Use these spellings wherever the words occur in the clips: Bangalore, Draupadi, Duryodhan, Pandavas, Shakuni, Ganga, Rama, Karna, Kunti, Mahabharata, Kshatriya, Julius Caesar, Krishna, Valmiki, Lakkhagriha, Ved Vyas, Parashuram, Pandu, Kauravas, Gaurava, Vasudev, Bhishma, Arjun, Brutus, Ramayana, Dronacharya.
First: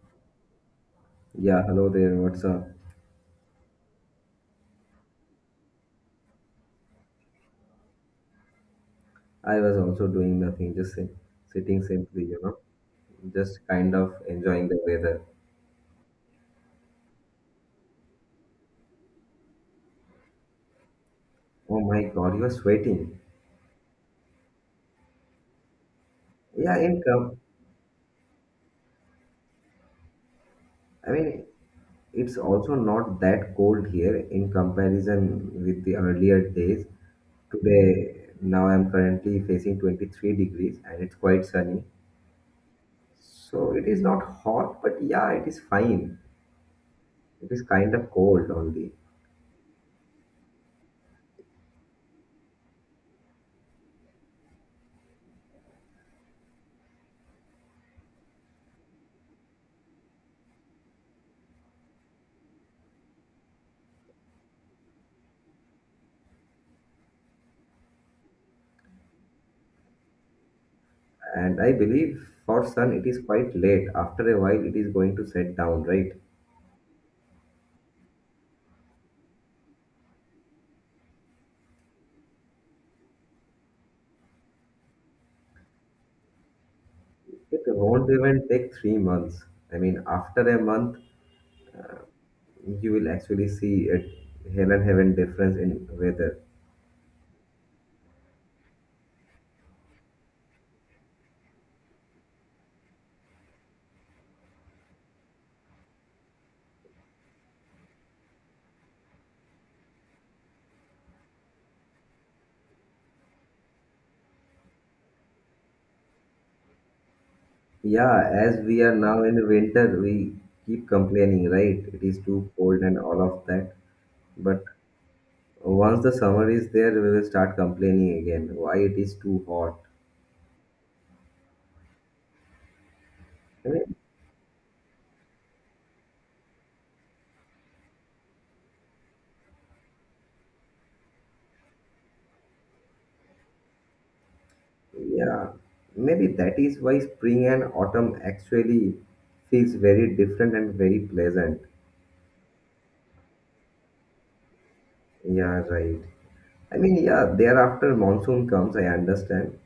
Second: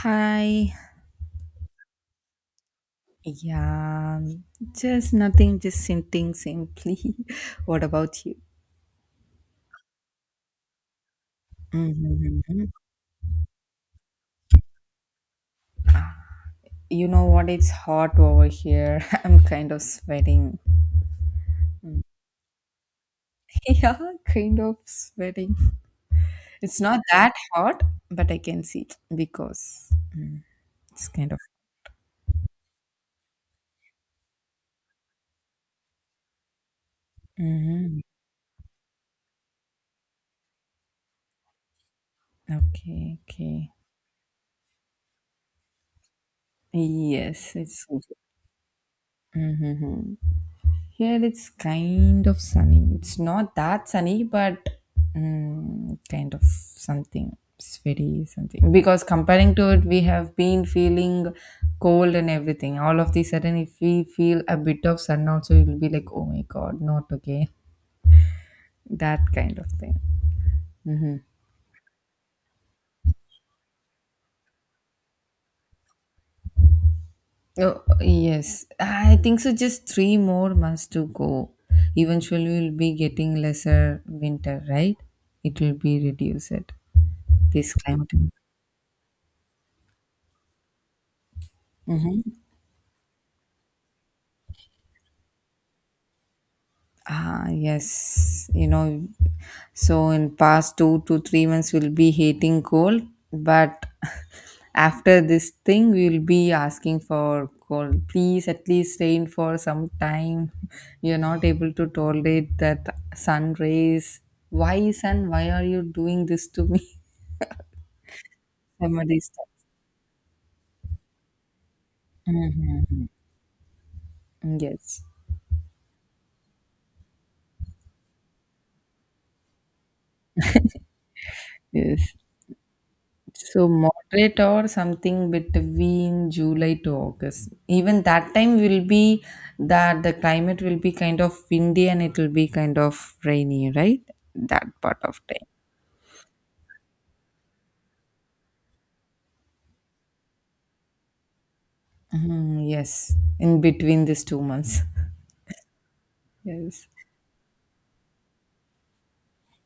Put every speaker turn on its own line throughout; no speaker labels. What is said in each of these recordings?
Hi.
Yeah, hello there. What's up?
Yeah, um, just nothing, just sitting simply. What about you?
I was also doing nothing, sitting simply, you know,
Mm-hmm.
just kind of enjoying the weather.
You know what? It's hot over here. I'm kind of sweating.
Oh my God, you are sweating.
Yeah, kind of sweating.
Yeah,
It's not
in
that
com-
hot, but I can see because it's
I
kind of.
mean, it's also not that cold here in comparison with the earlier days.
Mm-hmm.
Today, now I'm currently facing 23 degrees and it's quite sunny.
Okay, okay.
So it is not hot, but yeah, it is fine. It
Yes,
is
it's.
kind of cold only.
Mm-hmm. Here it's kind of sunny. It's not that sunny, but kind of something. It's very something. Because comparing to it, we have been feeling cold and everything. All of the sudden, if we feel a bit of sun also, it will be like, oh my god, not okay. That kind of thing. Hmm.
And I believe for sun, it is quite late. After a while, it is going to set down, right?
Oh, yes. I think so. Just three more months to go. Eventually, we'll be getting lesser winter, right? It will be reduced.
It
This climate.
won't even take 3 months. I mean, after a month,
Mhm.
you will actually see a hell and heaven difference in weather.
Ah, yes, you know, so in past 2 to 3 months we'll be hating cold, but after this thing we'll be asking for cold. Please at least rain for some time. You're not able to tolerate that sun rays. Why sun? Why are you doing this to me?
Yeah, as we are
Somebody
now
stop.
in winter, we keep complaining, right? It is too cold and all of that. But
Yes.
once the summer is there, we will start complaining again. Why it is too hot?
Yes. So
I mean,
moderate or something between July to August. Even that time will be that the climate will be kind of windy and it will be kind of rainy, right? That part of time.
Yeah, maybe that is why spring and autumn actually feels very different and very pleasant.
Mhm, yes, in between these 2 months.
Yeah, right. I
Yes.
mean, yeah, thereafter monsoon comes, I understand.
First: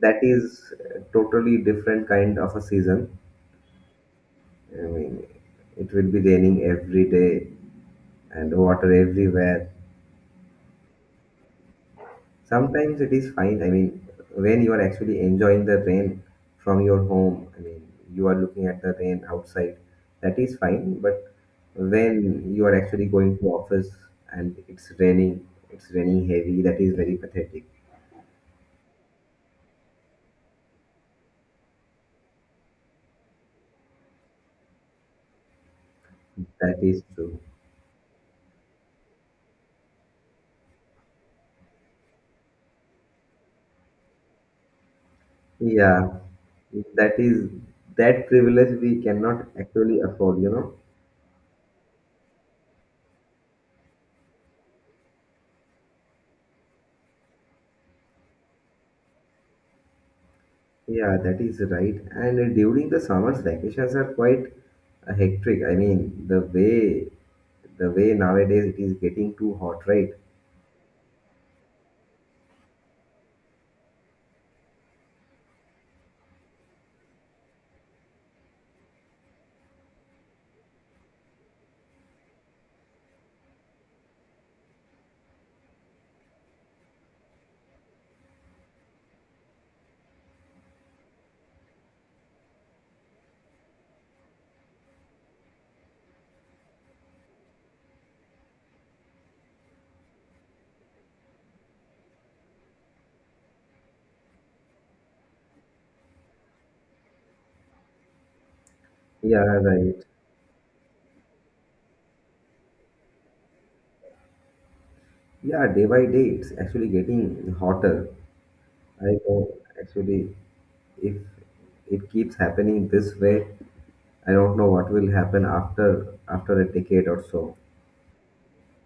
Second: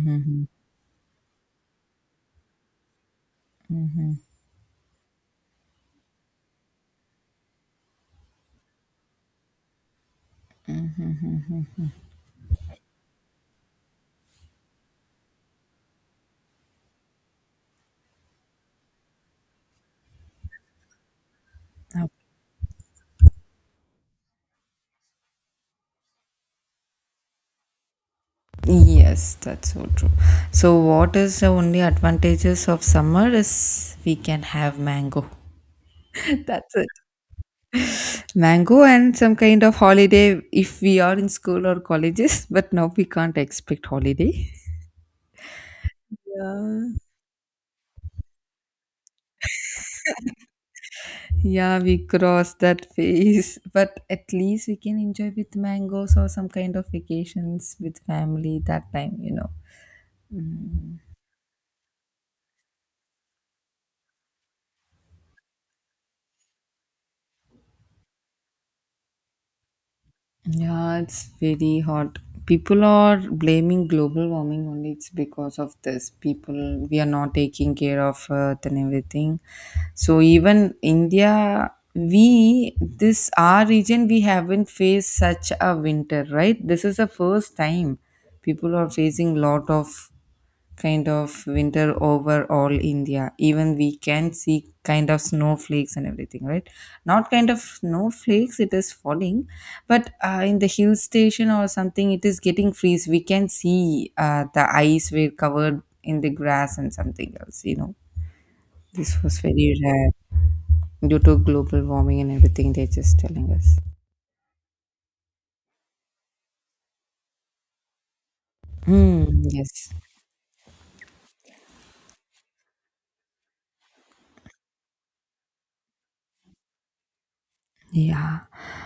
That is totally different kind of a season. I mean, it will be raining every day and water everywhere. Sometimes it is fine. I mean, when you are actually enjoying the rain from your home, I mean, you are looking at the rain outside, that is fine, but
Uh,
when you are actually going to office and it's raining heavy, that is very pathetic.
Yes, that's so true. So, what is the only advantages of summer is we can have mango. That's
That
it.
is true.
Mango and some kind of holiday if we are in school or colleges, but now we can't expect holiday.
Yeah,
Yeah.
that is, that privilege we cannot actually afford, you know.
Yeah, we cross that phase, but at least we can enjoy with mangoes or some kind of vacations with family that time,
Yeah, that is right. And during the summers, vacations are quite hectic. I mean, the way the way nowadays it is getting too hot, right?
Yeah, it's very hot. People are blaming global warming only. It's because of this. People, we are not taking care of Earth and everything. So even India, we this our region, we haven't faced such a winter, right? This is the first time people are facing lot of kind of winter over all India. Even we can see kind of snowflakes and everything, right? Not kind of snowflakes, it is falling, but in the hill station or something, it is getting freeze. We can see the ice were covered in the grass and something else, This
Yeah,
was very
right.
rare due to global warming and everything they're just telling us.
Yeah, day by day it's actually getting hotter. I
Hmm.
know
Yes.
actually, if it keeps happening this way, I don't know what will happen after a decade or so.
Yeah.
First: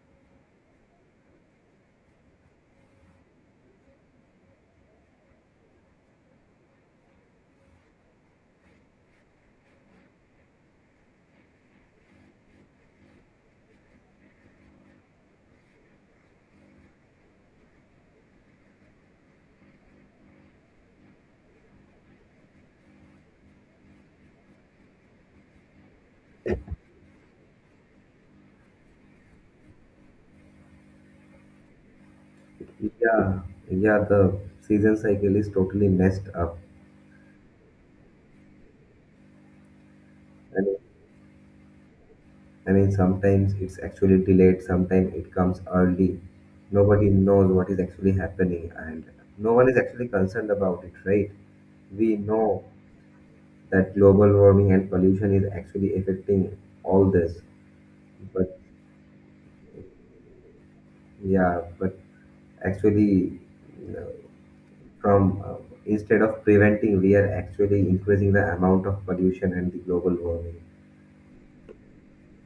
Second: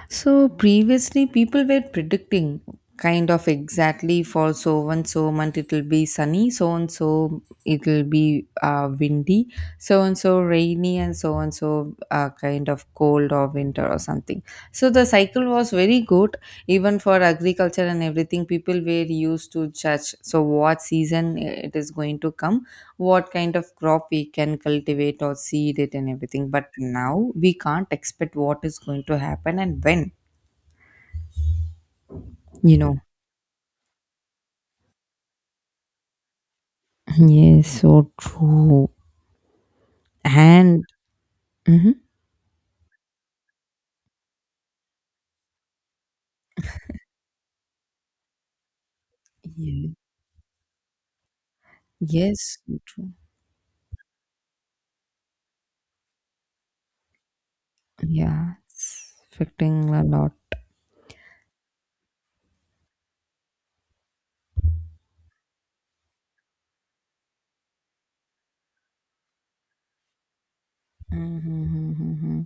So previously people were predicting kind of exactly for so and so month it'll be sunny, so and so it'll be windy, so and so rainy, and so kind of cold or winter or something. So the cycle was very good even for agriculture and everything. People were used to judge so what season it is going to come what kind of crop we can cultivate or seed it and everything. But now we can't expect what is going to happen and when, you know.
Yeah, yeah, the season cycle is totally messed up.
Yes, so true.
I mean,
And mhm.
I mean, sometimes it's actually delayed, sometimes it comes early. Nobody knows what is actually happening, and no one is
Yeah.
actually concerned about it, right? We
Yes,
know
so true.
that global warming and pollution is actually affecting all this,
Yeah,
but
it's affecting a lot.
yeah but actually, you know, from instead of preventing, we are actually increasing the amount of pollution and the global warming.
Mm-hmm.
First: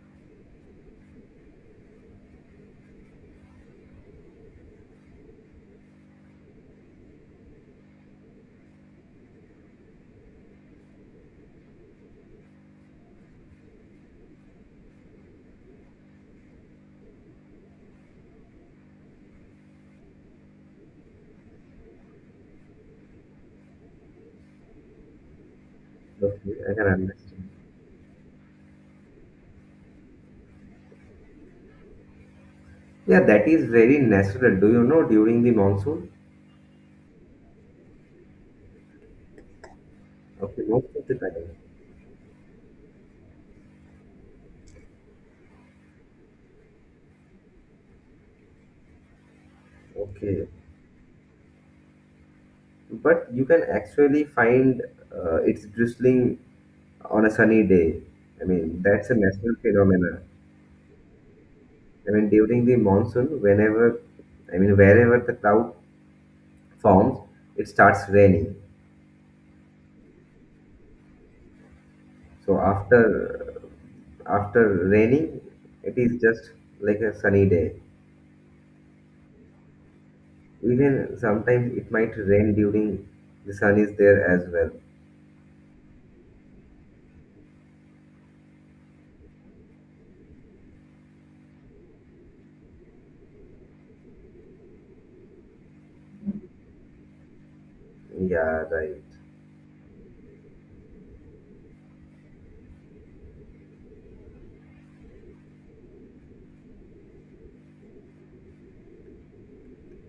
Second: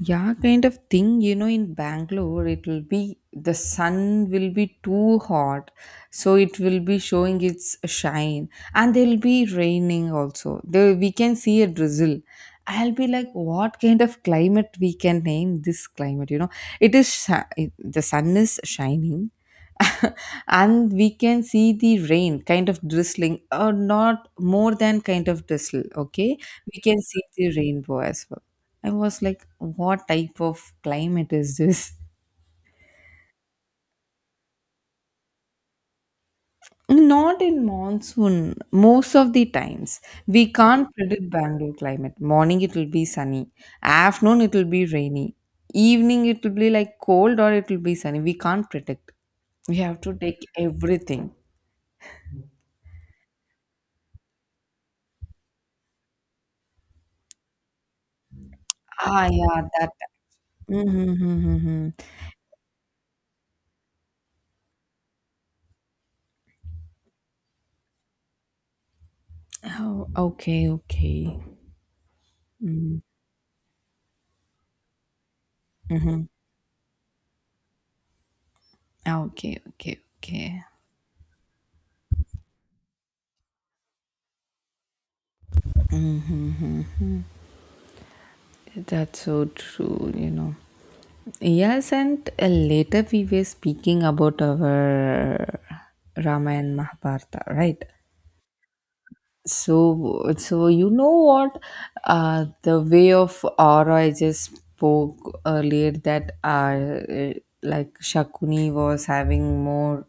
Yeah, kind of thing. You know, in Bangalore, it will be the sun will be too hot, so it will be showing its shine, and there will be raining also. There we can see a drizzle. I'll be like, what kind of climate we can name this climate? You know, it is shi- it- the sun is shining, and we can see the rain kind of drizzling, or not more than kind of drizzle. Okay,
Okay, I
we
can
can see
understand.
the rainbow as well. I was like, what type of climate is this?
Yeah, that is very natural. Do you know, during the monsoon,
Not in monsoon, most of the times. We
okay, most
can't
of the
predict
time,
Bangalore climate. Morning it will be sunny, afternoon it will be rainy, evening it will be like cold or it will be sunny. We can't predict. We have to take
okay,
everything.
but you can actually find, it's drizzling on a sunny day. I mean, that's a
Ah,
natural
yeah, that.
phenomenon.
Mm-hmm. Hmm.
I mean, during the monsoon, whenever, I mean, wherever the cloud forms, it starts raining.
Oh, okay, okay.
So after raining, it is
Mhm.
just like a sunny day.
Okay, okay, okay.
Even sometimes it might rain during the sun is there as well.
That's so true, you know. Yes, and later we were speaking about our Rama and Mahabharata, right?
Yeah, right.
So you know what? The way of aura I just spoke earlier that like Shakuni was having more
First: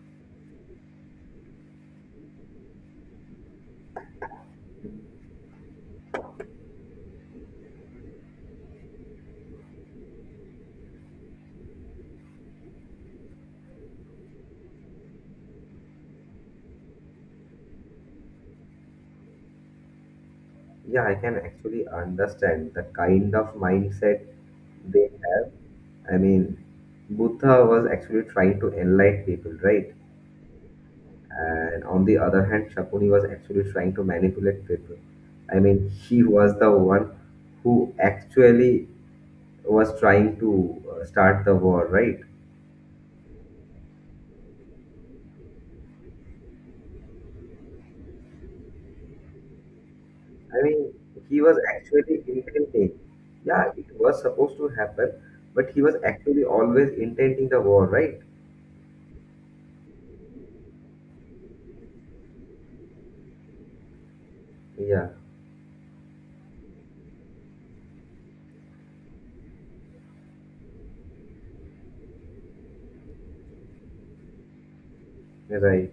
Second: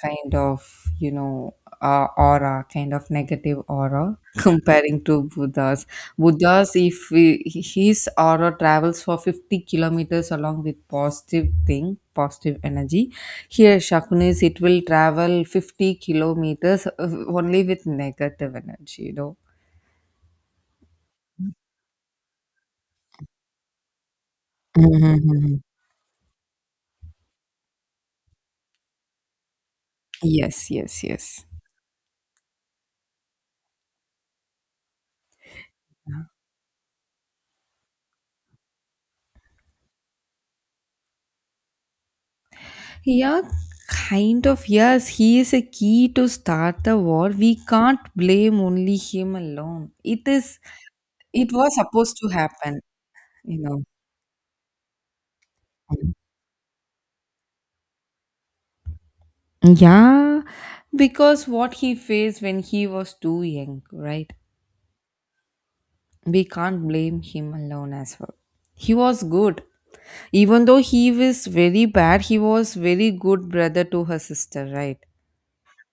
kind of aura, kind of negative aura aura comparing to Buddha's. Buddha's, if we, his aura travels for 50 kilometers along with positive thing, positive energy. Here, Shakunis, it will travel 50 kilometers only with negative energy,
Yeah, I can actually understand the kind of mindset they have.
Mhm.
I mean, Buddha was actually trying to enlighten people, right?
Yes, yes, yes.
And on the other hand, Shakuni was actually trying to manipulate people. I mean, she was the one who actually was trying to start the war, right?
Yeah, kind of. Yes, he is a key to start the war. We can't blame only him alone. It is.
I mean, he
It
was
was supposed
actually
to happen,
intending.
you
Yeah,
know.
it was supposed to happen, but he was actually always intending the war, right?
Yeah, because what he faced when he was too young, right?
Yeah,
We can't blame him alone as well. He was good. Even though he was very bad, he was very good brother to her sister, right?
right.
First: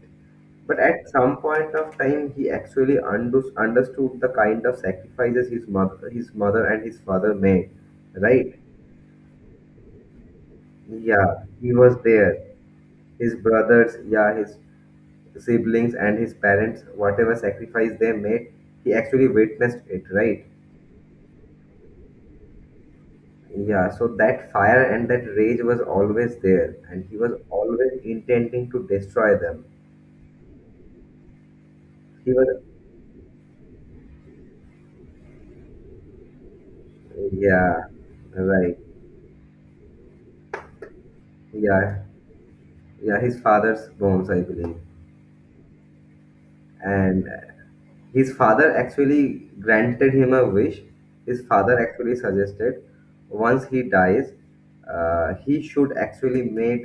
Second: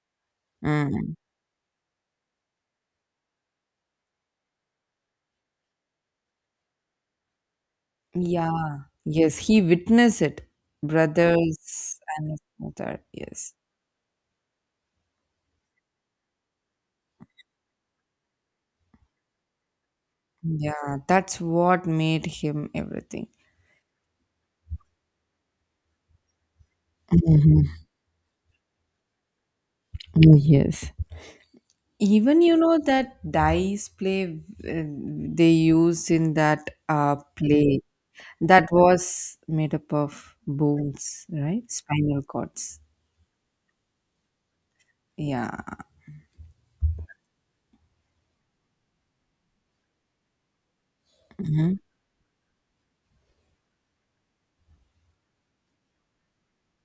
But at
Mm.
some point of time, he actually understood the kind of sacrifices his mother and his father made, right?
Yeah. Yes, he witnessed it.
Yeah, he was
Brothers and his
there.
mother,
His
yes.
brothers, yeah, his siblings and his parents, whatever sacrifice they made, he actually witnessed it, right?
Yeah, that's what made him everything.
Yeah, so that fire and that rage was always there, and he was
Mhm.
always intending to destroy them.
Yes.
He
Even
was,
you know that dice play, uh, they use in that play,
yeah,
that
right,
was made up of bones, right?
yeah,
Spinal cords.
yeah, his father's bones, I believe.
Yeah.
And his father actually granted him a wish. His
Mm-hmm.
father actually suggested once he dies, he should actually make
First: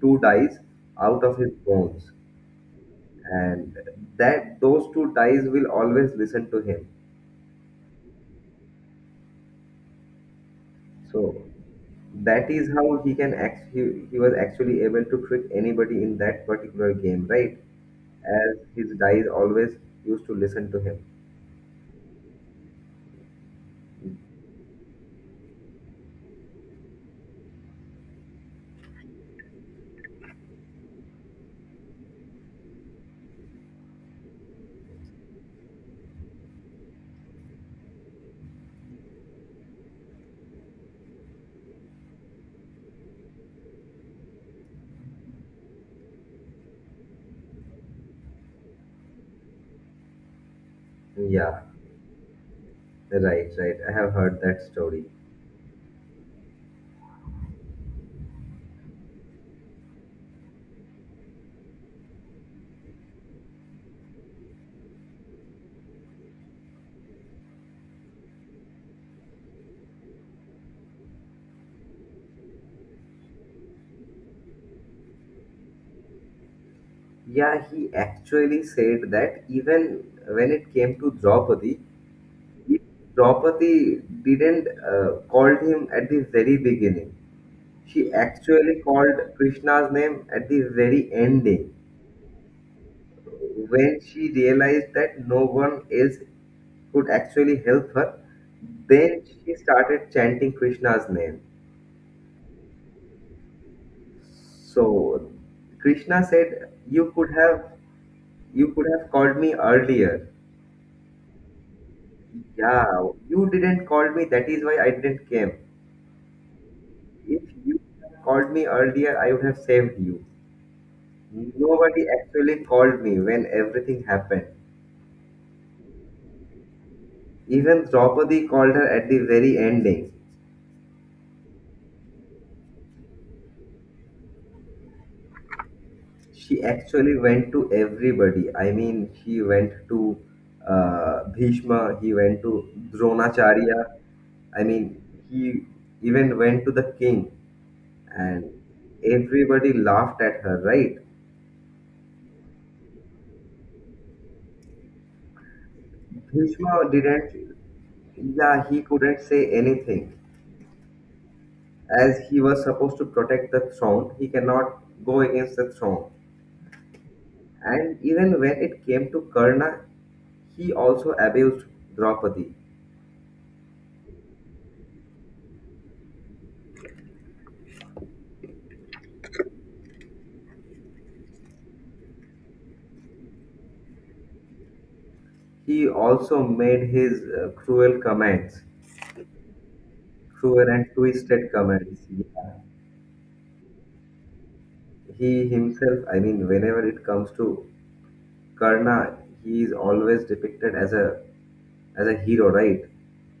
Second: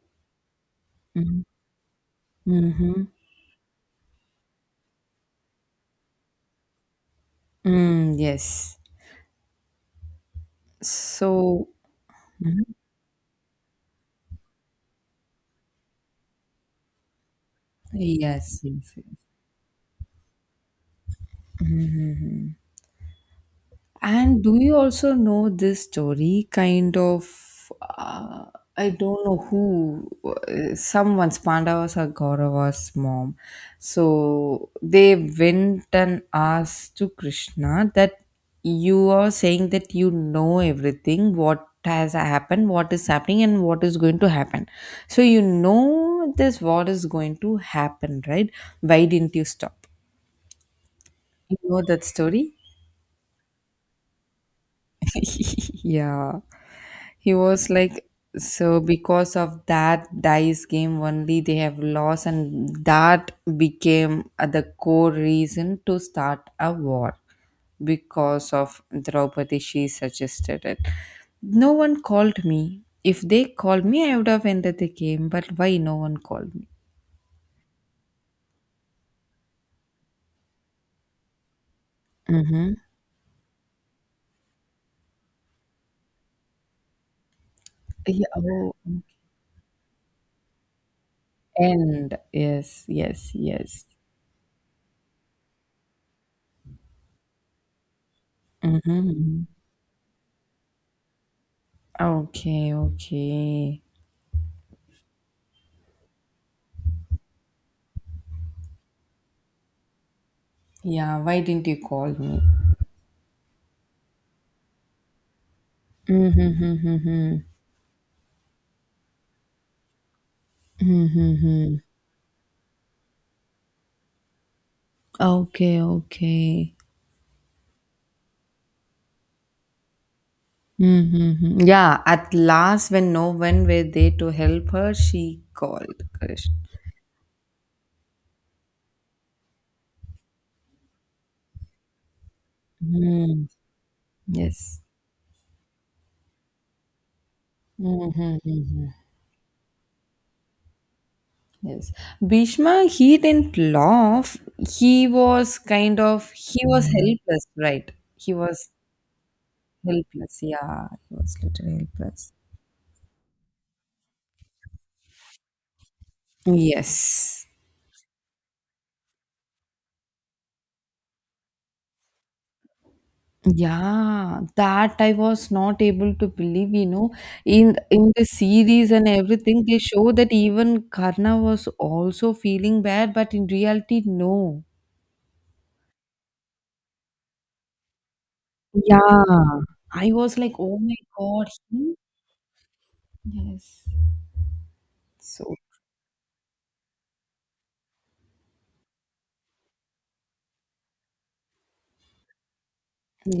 two dies out of
Mm-hmm.
his bones,
Mm-hmm.
and that those two dies will always listen to him.
Mm, yes.
So
So
that is
mhm.
how he can act. He was actually able to trick anybody in that particular game, right? As
Yes, yes,
his
yes.
dies always used to listen to him.
Mhm. And do you also know this story? Kind of, I don't know who, someone's Pandavas or Gaurava's mom. So they went and asked to Krishna that you are saying that you know everything, what has happened, what is happening, and what is going to happen. So you know this, what is going to happen, right? Why didn't you stop? You
Yeah,
know that story?
right, right. I have heard that story.
Yeah. He was like, so because of that dice game only they have lost, and that became the core reason to start a war because of Draupadi. She suggested it. No one called me. If they called me, I would have ended the game. But why no one called me?
Yeah, he actually said that even when it came to Draupadi,
Mm-hmm.
Draupadi didn't called him at the very beginning. She
Yeah. Oh,
actually
okay.
called Krishna's name at the very ending
And yes, yes, yes.
when she realized that no one else could actually help her. Then
Mm-hmm.
she started chanting Krishna's name.
Okay, okay.
So Krishna said, You could have called me earlier.
Yeah, why didn't you call me?
Yeah, you didn't call me. That is why I didn't came.
Mm-hmm.
If
Mm-hmm.
you had called me earlier, I would have saved you.
Mm-hmm, mm-hmm.
Nobody actually called me when everything happened.
Okay, okay.
Even Draupadi called her at the very ending.
Mm-hmm. Yeah, at last, when no one were there to help her, she called Krishna.
She actually went to everybody. I mean, she went to Bhishma. He went to
Mm,
Dronacharya. I
yes.
mean, he even went to the king, and
Mm-hmm.
everybody laughed at her, right?
Yes. Bhishma, he didn't laugh. He was kind of, he was
Bhishma
helpless,
didn't,
right? He
yeah,
was
he couldn't say anything.
helpless. Yeah, he was literally
As
helpless.
he was supposed to protect the throne, he cannot go against the throne.
Yes.
And even when it came to Karna, he also abused Draupadi.
Yeah, that I was not able to believe, in the series and everything, they show that even Karna was also feeling bad, but in reality, no.
He also made his cruel comments,
Yeah. I was like,
cruel
oh
and
my God,
twisted
he?
comments. Yeah.
Yes.
He
So,
himself, I mean, whenever it comes to Karna, he is always depicted as a hero, right?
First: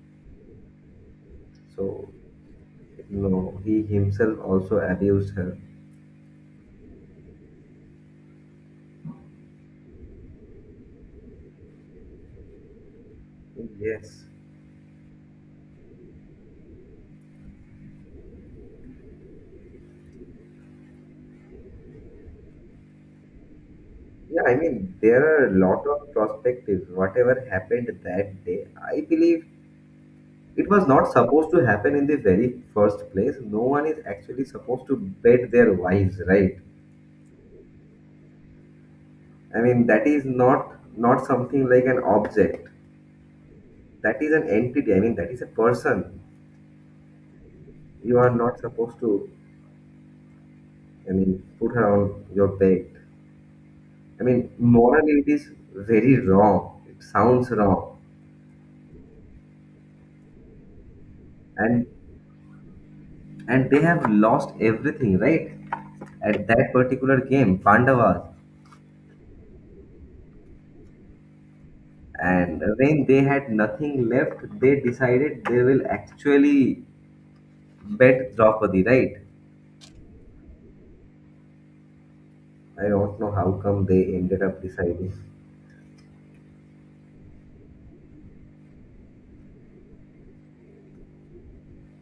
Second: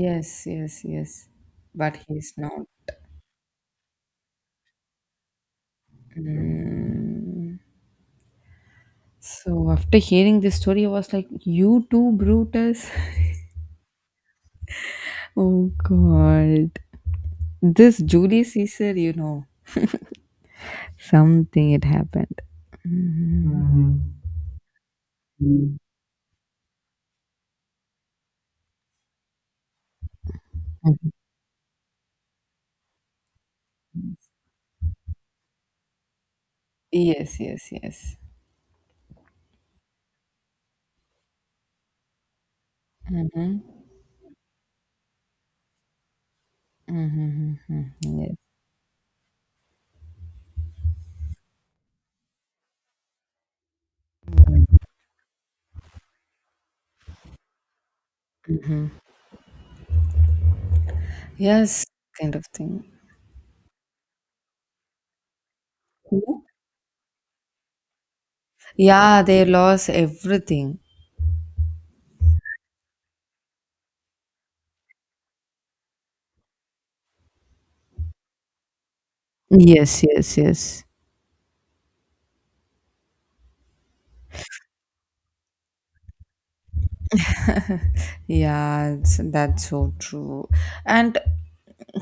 yes, yes, yes. But
So
he's not.
no, he himself also abused her.
Mm. So after hearing this story, I was like, you too, Brutus?
Yes.
Oh God. This Julius Caesar, you know. Something it happened. Mhm.
Yeah, I mean, there are a lot of perspectives. Whatever happened that day, I believe it was not supposed to happen in the very first place. No one is actually supposed to bed their wives, right?
Yes, yes, yes.
I mean, that is not not something like an object.
Hmm.
That is an entity. I mean, that is a person.
Hmm.
You are
Yes.
not supposed to, I mean, put her on your bed. I mean, morally, it is very wrong. It sounds wrong.
Yes,
And
kind of thing.
and they have lost everything, right, at that particular game, Pandavas,
Yeah, they lost everything.
and when they had nothing left, they decided they will actually bet Draupadi, right?
Yes, yes, yes.
I don't know how come they ended up deciding.
Yeah, it's, that's so true. And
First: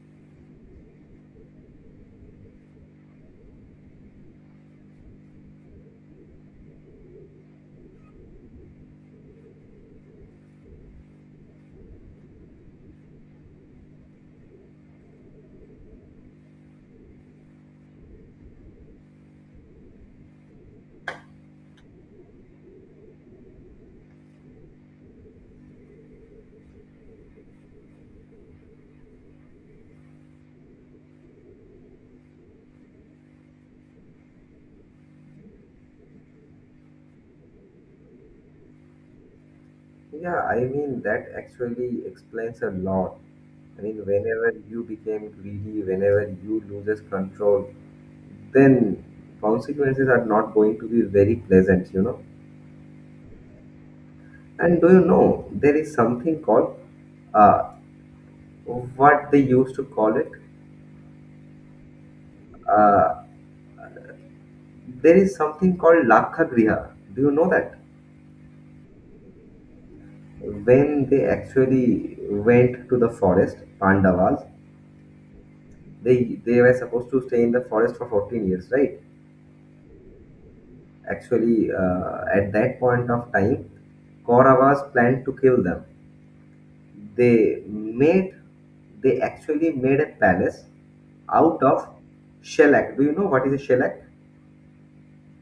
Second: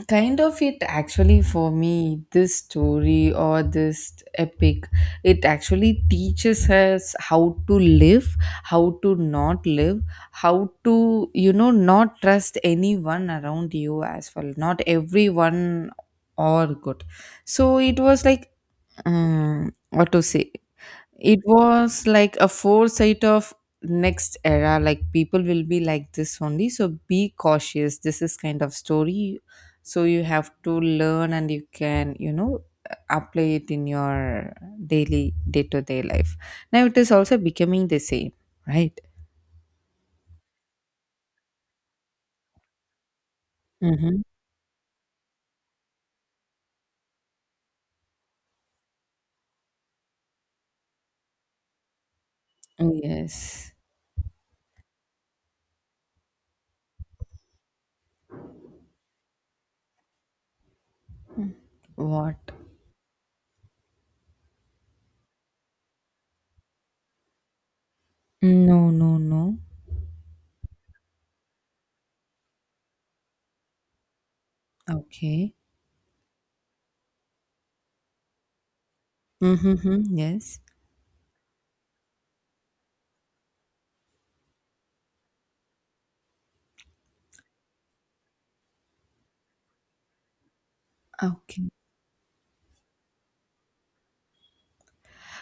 kind of it actually for me, this story or this epic, it actually teaches us how to live, how to not live, how to, not trust anyone around you as well. Not everyone or good. So it was like, what to say? It was like a foresight of next era, like people will be like this only. So be cautious. This is kind of story. So you have to learn and you can, apply it in your daily day to day life. Now it is also becoming the same, right?
Yeah, I mean, that actually explains a lot. I mean,
Mm-hmm.
whenever you became greedy, whenever you loses control, then consequences are not going to be very pleasant, you know.
Yes.
And do you know, there is something called uh, what they used to call it.
What?
Uh, there is something called Lakkhagriha. Do you know that?
No, no, no.
When they actually went to the forest, Pandavas,
Okay.
they were supposed to stay in the forest for 14 years, right?
Mm-hmm. Yes.
Actually, at that point of time, Kauravas planned to kill them. They made they actually made a palace out
Okay.
of shellac. Do you know what is a shellac?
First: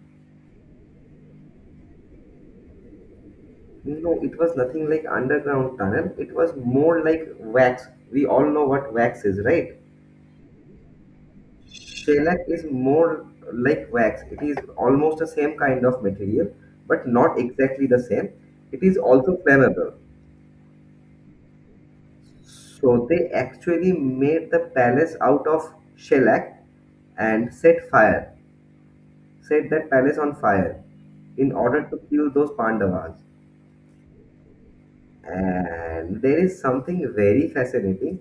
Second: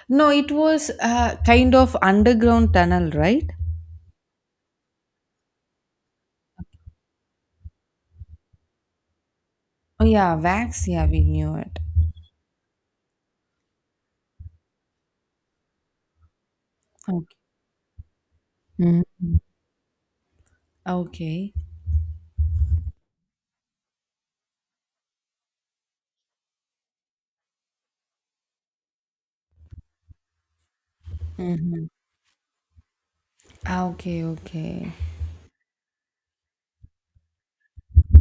No, it was kind of underground tunnel, right?
No, no, it was nothing like underground tunnel. It was more like wax. We all know what wax is, right?
Oh yeah, wax. Yeah, we knew it.
Shellac is more like wax. It is almost the same kind of material, but
Okay.
not exactly the same. It is also
Mhm.
flammable.
Okay.
So they actually made the palace out of shellac and set that palace on fire in
Mm-hmm.
order to kill those Pandavas.
Okay. Okay.
And there is something very fascinating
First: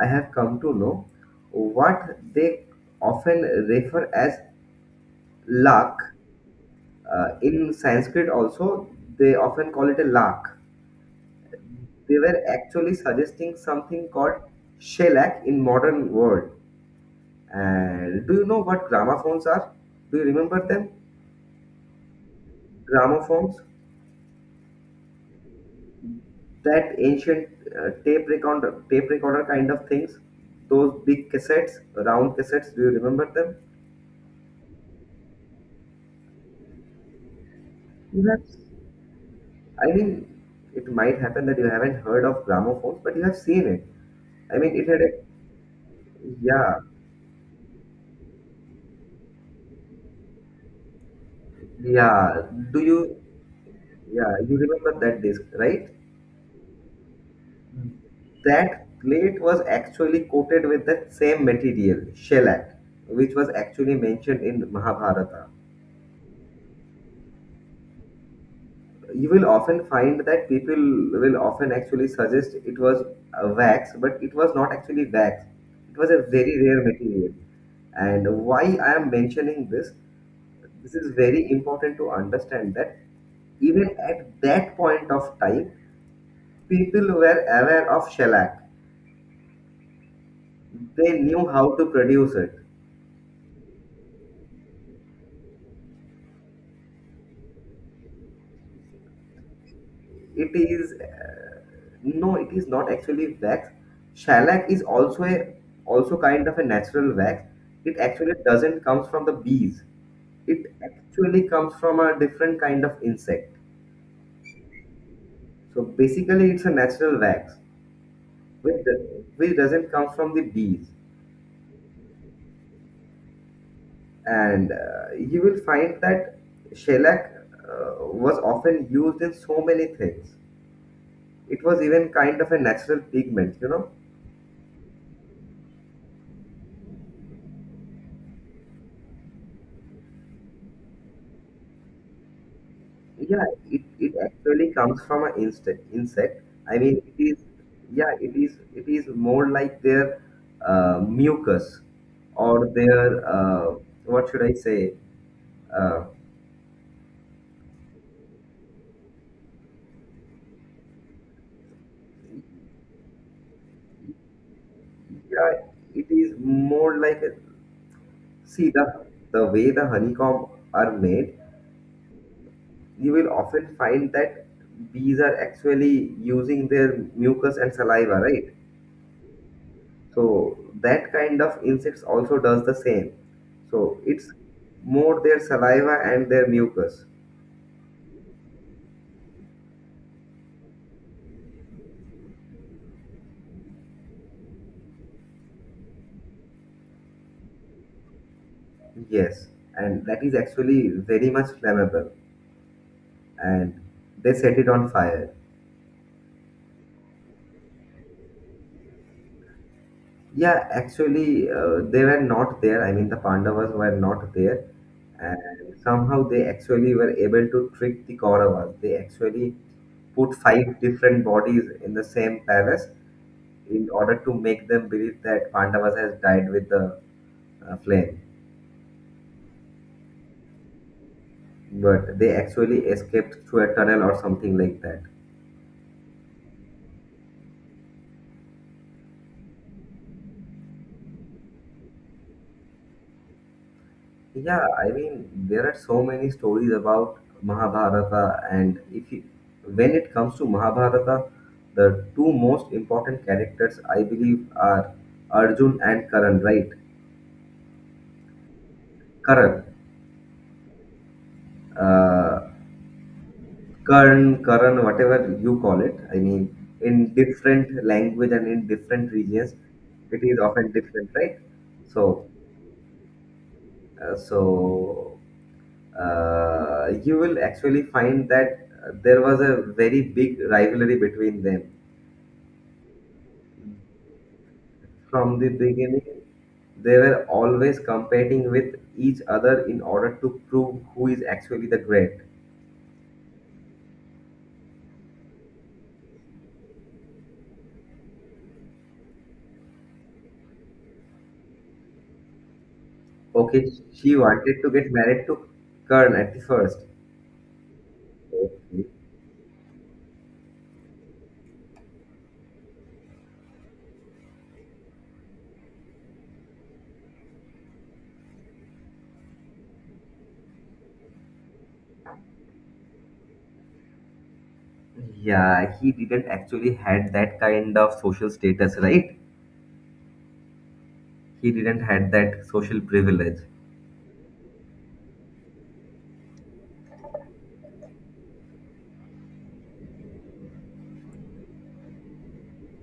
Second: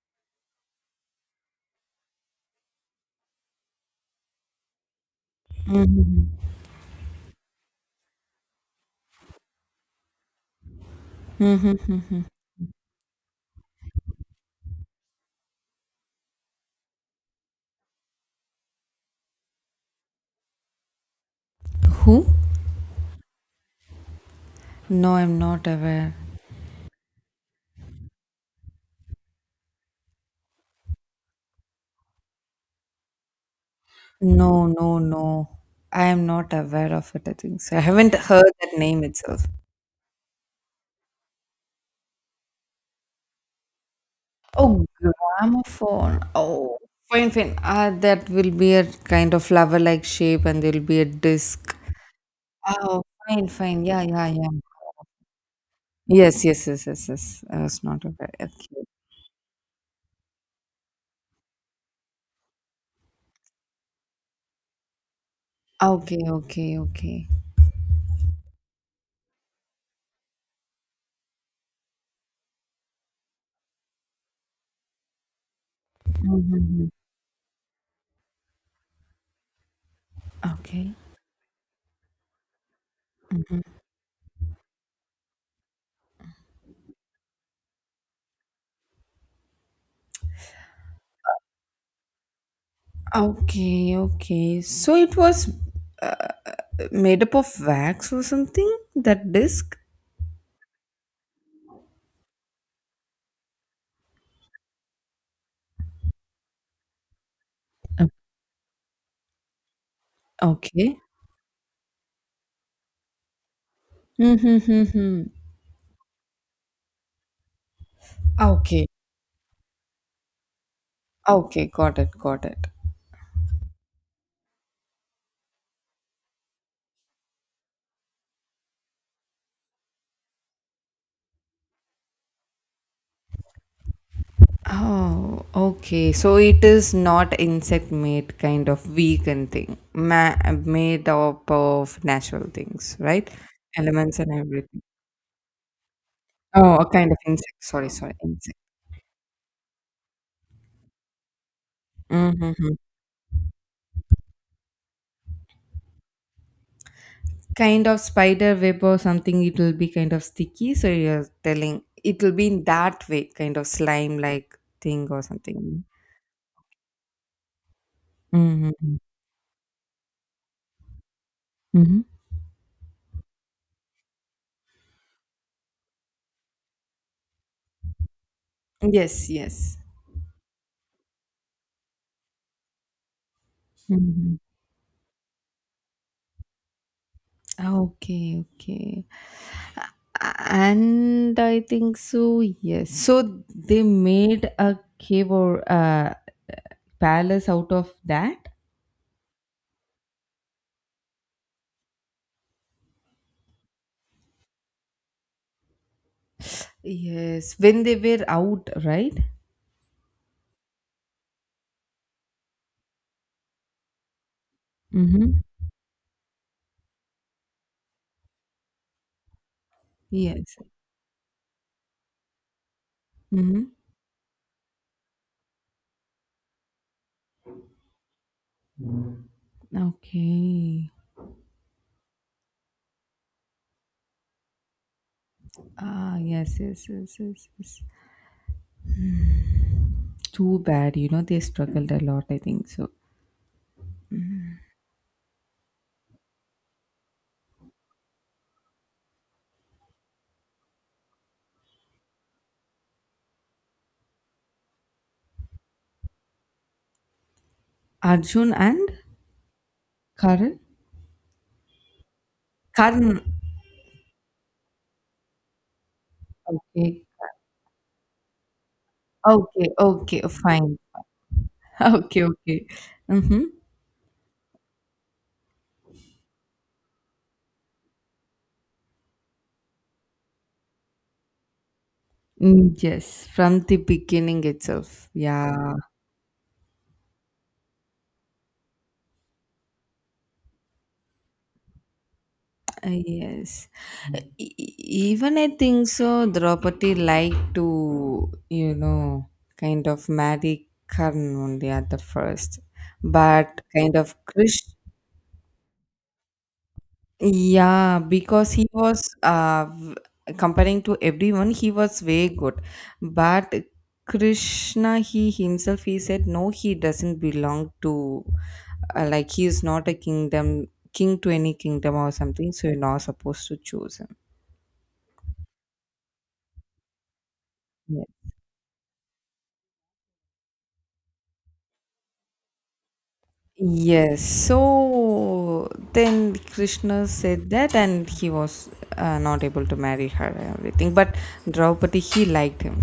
I have come to know what they often refer as luck.
Mm-hmm.
In Sanskrit, also, they often call it a lark. They
Mm-hmm.
were actually suggesting something called shellac in modern world. And do you know what gramophones are? Do you remember them?
Who?
Gramophones,
No, I'm not aware.
that ancient tape recorder kind of things. Those big cassettes, round cassettes. Do you remember them?
No, no, no. I am not aware of it. I think so. I haven't
You have,
heard that name itself.
I mean, it might happen that you haven't heard of gramophones, but you have seen it. I mean,
Oh,
it had a,
gramophone. Oh,
yeah,
fine, fine. Ah, that will be a kind of flower-like shape, and there will be a disc.
yeah.
Ah,
Do
oh,
you,
fine, fine. Yeah, yeah,
yeah,
yeah.
you remember that disc, right?
Yes, yes, yes, yes, yes. I was not aware. Okay.
That plate was actually coated with that same material, shellac, which was actually mentioned in Mahabharata.
Okay, okay, okay.
You will often find that people will often actually suggest it was a wax, but it was not actually wax. It was a very rare
Mhm.
material. And why I am mentioning this?
Okay.
This is very important to understand that even at that point of time, people were aware of shellac. They knew how to produce it.
Okay, okay. So it was uh, made up of wax or something, that disc?
It is no, it is not actually wax. Shellac is also kind of a natural wax. It
Uh,
actually doesn't comes from the bees. It
Okay.
actually comes from a different kind of insect.
Mhm.
So basically, it's a natural wax,
Okay.
which, which doesn't come from the bees.
Okay, got it, got it.
And you will find that shellac was often used in so many things. It was even kind of a natural pigment, you know.
Oh, okay. So it is not insect made kind of vegan thing, made up of natural things, right?
Yeah, it
Elements and
actually
everything.
comes from an insect. I
Oh, a
mean
kind of
it is,
insect. Sorry, sorry,
yeah, it is
insect.
it is more like their mucus or
Hmm.
their what should I say, uh,
Kind of spider web or something, it will be kind of sticky, so you're telling it will be in that way kind of slime like thing or
yeah,
something.
it is more like a, see,
Mm-hmm.
the way the honeycomb are made,
Mm-hmm.
you will often find that bees are actually using their mucus and saliva, right?
Yes, yes.
So that kind of insects also does the same. So it's
Mm-hmm.
more their saliva and their mucus.
Okay, okay. And I think so, yes. So they made a cave or a palace out of that?
Yes, and that is actually very much flammable, and they set it on fire.
Yes, when they were out, right?
Yeah, actually, they were not there. I mean, the Pandavas were not there, and
Mm-hmm.
somehow they actually were able to trick the Kauravas. They actually put
Yes.
five different bodies in the same palace
Mm-hmm.
in order to make them believe that Pandavas has died with the flame.
Okay.
But they actually escaped through a tunnel or something like that.
Ah, yes, yes, yes, yes, yes. Hmm. Too bad, you know, they struggled a lot, I think so.
Yeah, I mean, there are so many stories about Mahabharata, and if you, when it comes to Mahabharata, the two most important characters I believe are Arjun and Karan, right?
Arjun and
Karan,
Karan?
uh,
Karan,
Karn, Karan, whatever you call it. I mean,
okay.
in different language and in different regions,
Okay, okay,
it is often
fine.
different, right?
Okay,
So,
okay. Mm-hmm.
so you will actually find that there was a very big rivalry between them.
Mm, yes, from the beginning itself.
From the
Yeah.
beginning, they were always competing with each other in order to prove who is actually the great.
Yes. Uh, e- e- Even I think so, Draupadi liked to, you know, kind of marry Karan only at the first. But
Okay,
kind of
she
Krish.
wanted to get married to Kern at the first.
Yeah, because he
Okay.
was comparing to everyone, he was way good. But Krishna, he himself, he said, no, he doesn't belong to, like, he is not a kingdom, king to any kingdom or something. So you're not supposed to choose him.
Yeah, he didn't actually had that kind of
Yeah.
social status, right? He didn't had that social privilege.
Yes. So then Krishna said that, and he was not able to marry her and everything. But Draupadi, he liked him.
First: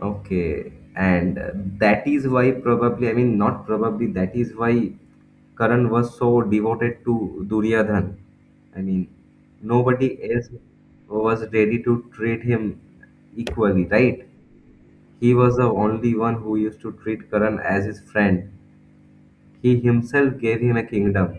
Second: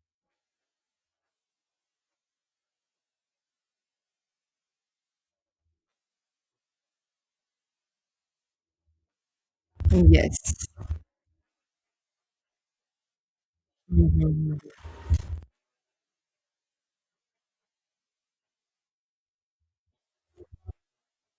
Okay, and that is why probably, I mean, not probably, that is why Karan was so devoted to Duryodhan. I mean, nobody
Yes.
else was ready to treat him equally, right?
Mhm.
He was the only one who used to treat Karan as his friend. He himself gave him a kingdom.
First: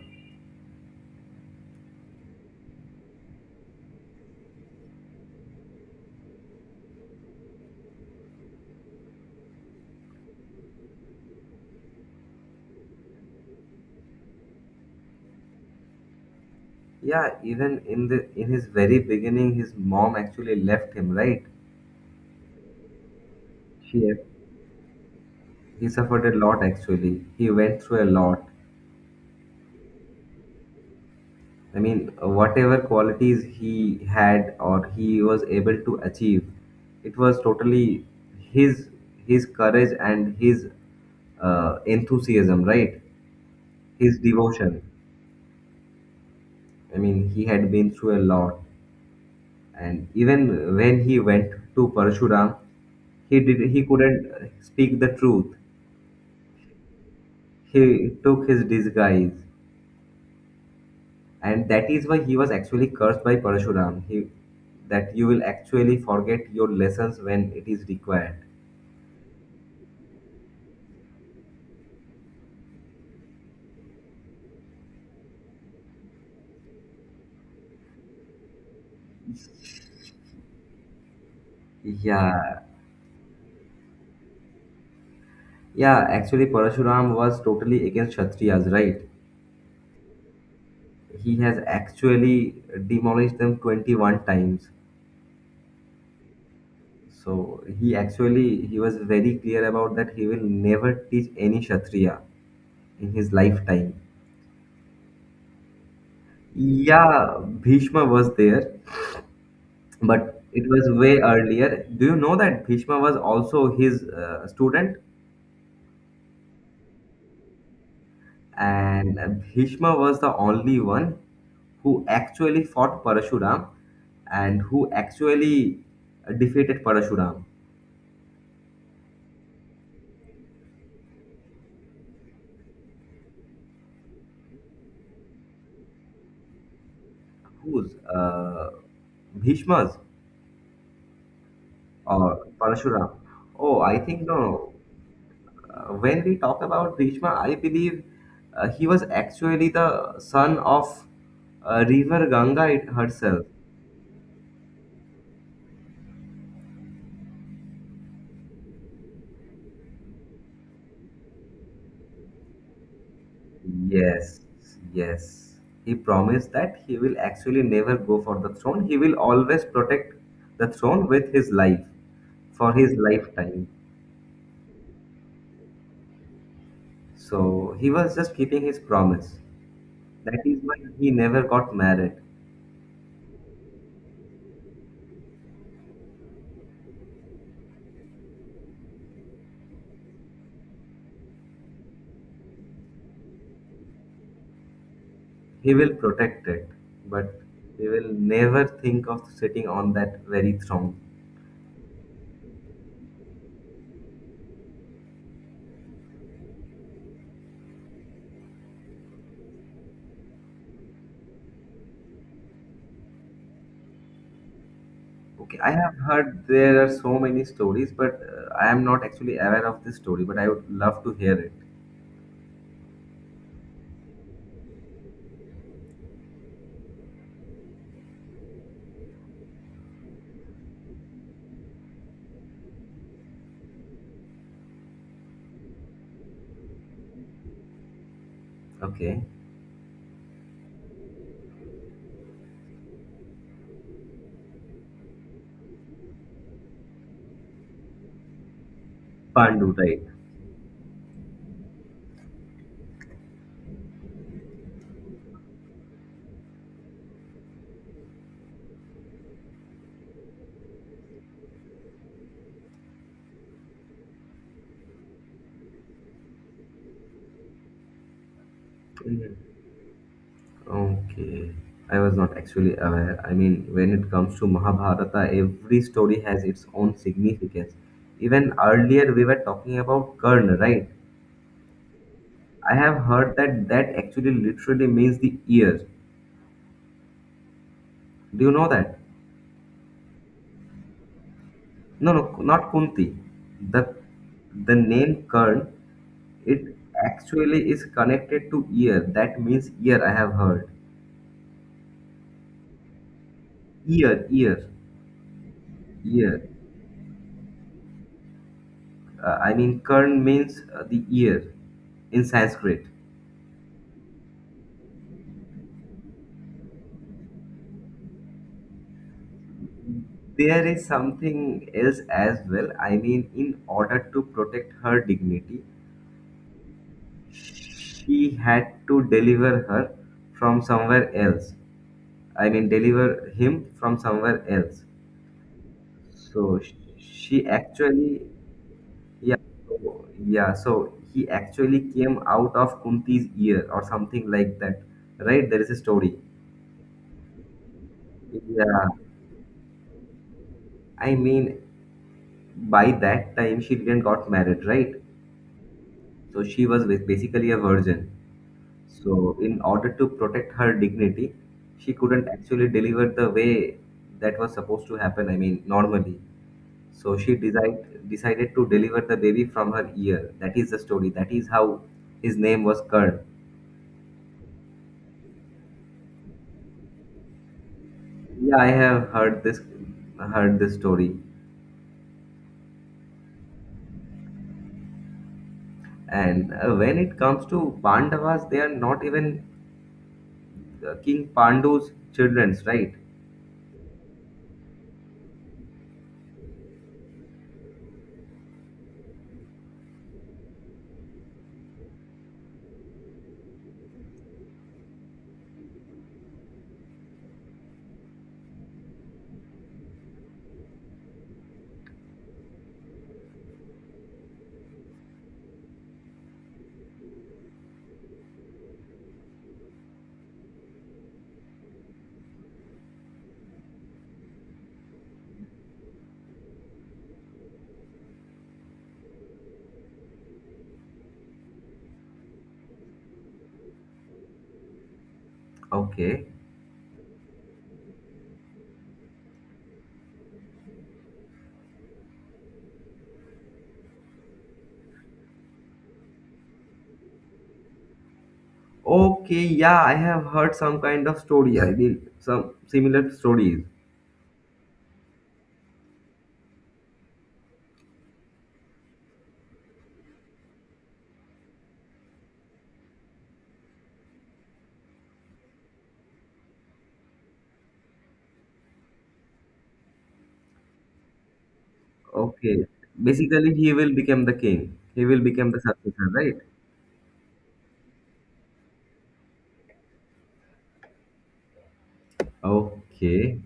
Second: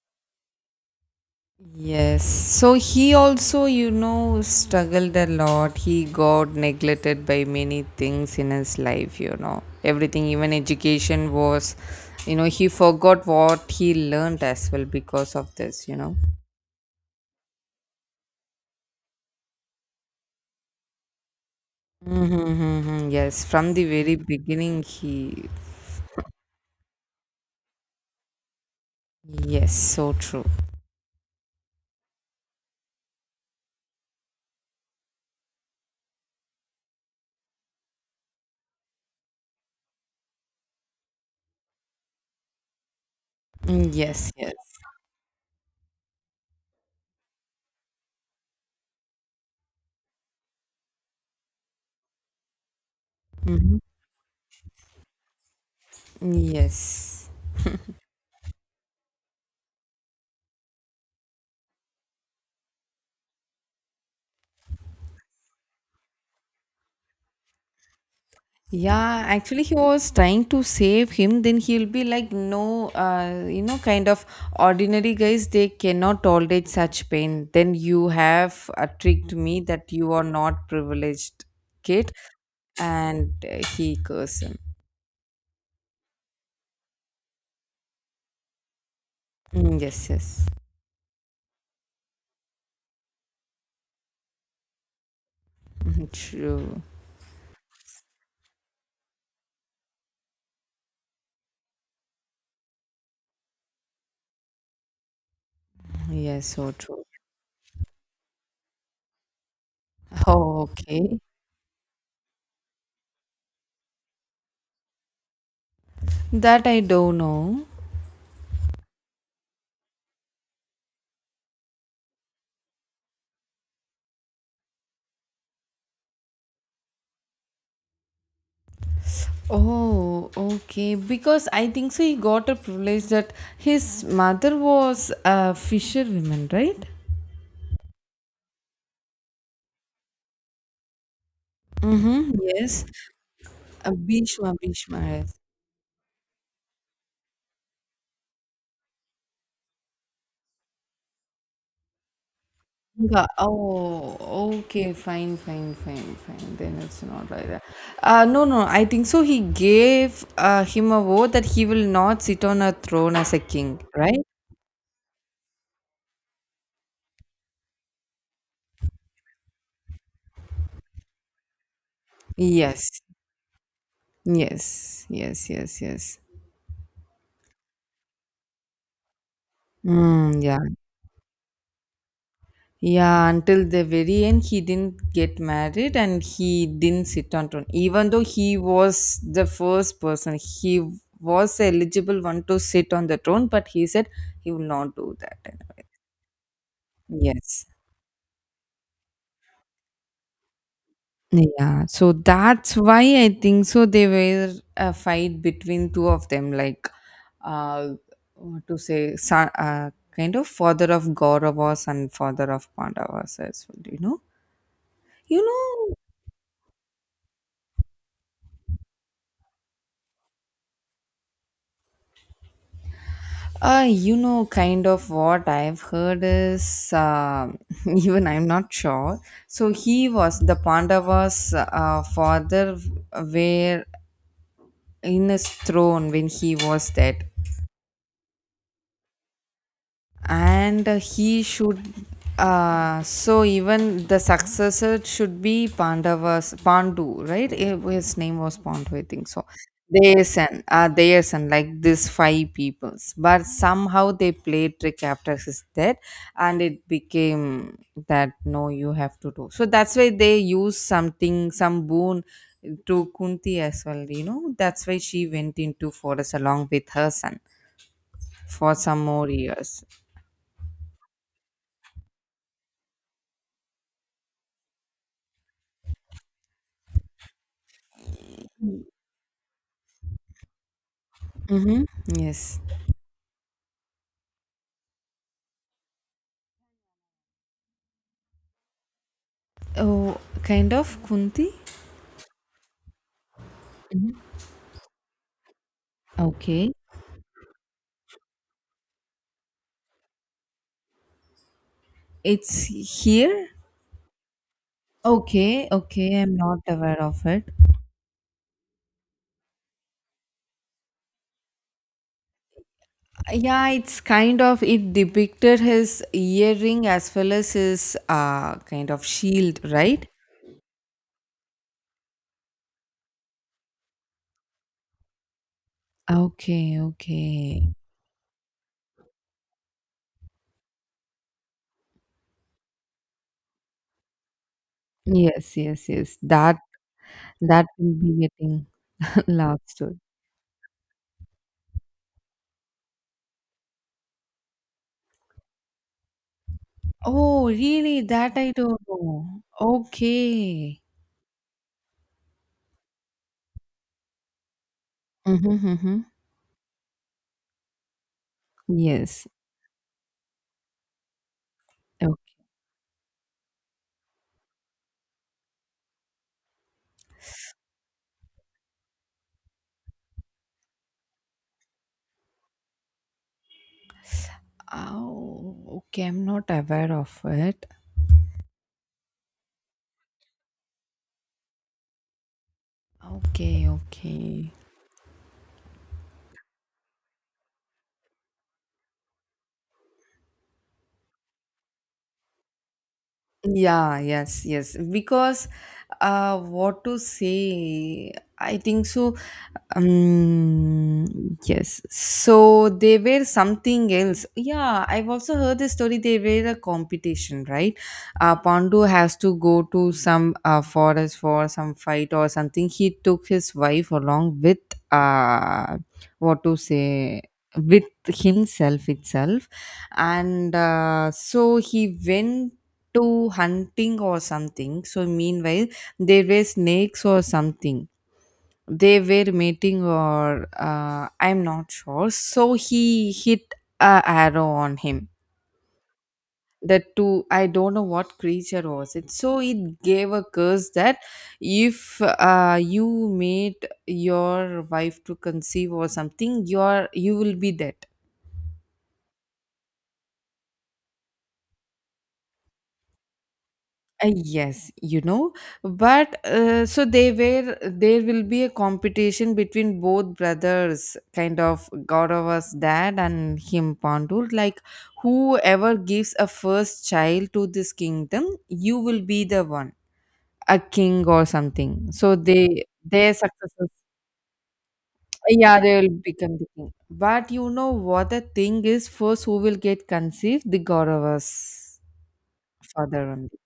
Yes. So he also, you know, struggled a lot. He got neglected by many things in his life, you know. Everything, even education was, you know, he forgot what he learned as well because of this, you know.
Yeah, even in the in his very beginning, his mom actually left him, right?
Mm-hmm, yes. From the
She
very beginning, he.
He suffered a lot actually. He went through a lot.
Yes, so true.
I mean, whatever qualities he had or he was able to achieve, it was totally his courage and his enthusiasm, right?
Mm,
His
yes, yes.
devotion. I mean, he had been through a lot, and even when he went to Parshuram,
Mm-hmm.
he couldn't speak the truth.
Yes.
He took his disguise, and that is why he was actually cursed by Parashuram. He that you will actually forget your lessons when it is required.
Yeah, actually, he was trying to save him. Then he'll be like, no, you know, kind of ordinary guys, they cannot tolerate such pain. Then you have tricked me that you are not privileged kid.
Yeah,
And he cursed him.
yeah. Actually, Parashuram was totally against Kshatriyas, right?
Mm, yes, yes.
He has actually demolished them 21 times.
Mhm, true.
So he was very clear about that he will never teach any Kshatriya in his lifetime.
Yes, so true.
Yeah, Bhishma was there, but
Oh,
it was
okay.
way earlier. Do you know that Bhishma was also his student?
That I don't know.
And Bhishma was the only one who actually fought Parashuram and who actually defeated Parashuram.
Oh, okay. Because I think so, he got a privilege that his mother was a fisherwoman, right?
Whose? Bhishma's
Mm-hmm.
or
Yes.
Parashuram? Oh, I think
Bhishma,
no.
Bhishma has.
When we talk about Bhishma, I believe he was actually the son of River Ganga it
Ga-
herself.
Oh, okay, fine, fine, fine, fine. Then it's not like that. No, no, I think so. He gave him a vow that he will not sit on a throne as a king, right?
Yes, yes. He promised that he will actually never go for the throne. He will always protect the throne with his life for
Yes,
his lifetime.
yes, yes, yes, yes.
So he was just keeping his promise. That
Mm,
is
yeah.
why he never got married.
Yeah, until the very end, he didn't get married and he didn't sit on throne. Even though he was the first person, he was eligible one to sit on the throne, but he said he will not do that.
He will protect it, but
Yes.
he will never think of sitting on that very throne.
Yeah, so that's why I think so. They were a fight between two of them, like uh, what to say, son, kind of father of Kauravas and father of Pandavas as well. You know, you
Okay, I have
know
heard there are so many stories, but I am not actually aware of this story, but I would love to hear it.
You know, kind of what I've heard is even I'm not sure. So he was the Pandavas' father were in his throne when he was dead.
Okay,
And he should so even the successor should be Pandavas Pandu, right? Eh, his name was Pandu, I think so.
Pandu, right?
Their son, like this five peoples, but somehow they played trick after his death, and it became that no, you have to do. So that's why they use something, some boon to Kunti as well. You know, that's why she went into forest along with her son for some more
Mhm.
years.
Okay, I was not actually aware. I mean, when it comes to Mahabharata, every story has its own significance. Even earlier, we were talking about Karna, right?
Mm-hmm. Yes.
I have heard that that actually literally means the ears. Do you know that?
Oh, kind of Kunti.
No, no, not Kunti. The
Mhm.
name Karn,
Okay.
it actually is connected to ear. That means ear. I have heard
It's here.
ear, ear,
Okay. Okay. I'm
ear.
not aware of it.
I mean, Karn means the ear in Sanskrit.
Yeah, it's kind of it depicted his earring as well as his kind of shield, right?
There is something else as well. I mean, in order to protect her dignity,
Okay. Okay.
she had to deliver her from somewhere else. I mean, deliver him from somewhere else.
Yes. Yes. Yes. That
So she
that will
actually,
be getting
yeah,
lost.
yeah. So he actually came out of Kunti's ear or something like that, right? There is a story.
Oh, really? That I don't
Yeah,
know. Okay.
I mean, by that time she didn't got married, right?
Mm-hmm, mm-hmm.
So she was basically a virgin.
Yes.
So, in order to protect her dignity, she couldn't actually deliver the way that was supposed to happen, I mean, normally. So, decided to deliver the baby from her ear. That is the story. That is how his name was Kern.
Oh, okay. I'm not aware of it.
Yeah, I have heard this story.
Okay, okay.
And when it comes to Pandavas, they are not even King Pandu's childrens, right?
Yeah, yes, yes. Because what to say? I think so. um yes, so they were something else. Yeah, I've also heard the story. They were a competition, right? Uh, Pandu has to go to some forest for some fight or something. He took his wife along with uh what to say, with himself itself. And so he went to hunting or something. So meanwhile, there were snakes or something. They were mating, or I'm not sure. So he hit a arrow on him,
Okay.
the two, I don't know what creature was it. So it gave a curse that if you made your wife to conceive or something, your you will be dead.
Okay, yeah, I have heard some kind of story. I mean, some similar stories.
Yes, you know, but so they were there will be a competition between both brothers, kind of Gaurava's dad and him Pandu. Like, whoever gives a first child to this kingdom, you will be the one, a king or something. So they
Okay.
their
Basically,
successors,
he will become the king. He will become
yeah,
the
they will
successor,
become
right?
the king. But you know what the thing is, first who will get conceived, the Gaurava's father only.
Okay.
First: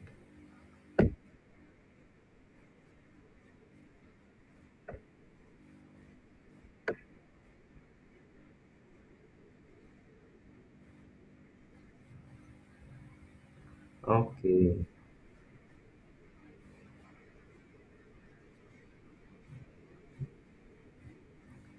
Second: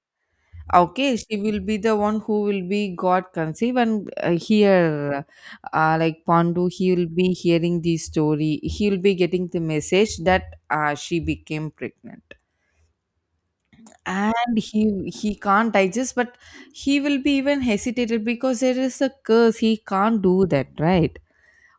Okay, she will be the one who will be got conceive. And here, like Pandu, he will be hearing the story. He will be getting the message that she became pregnant, and
Okay.
he can't digest, but he will be even hesitated because there is a curse. He can't do that, right?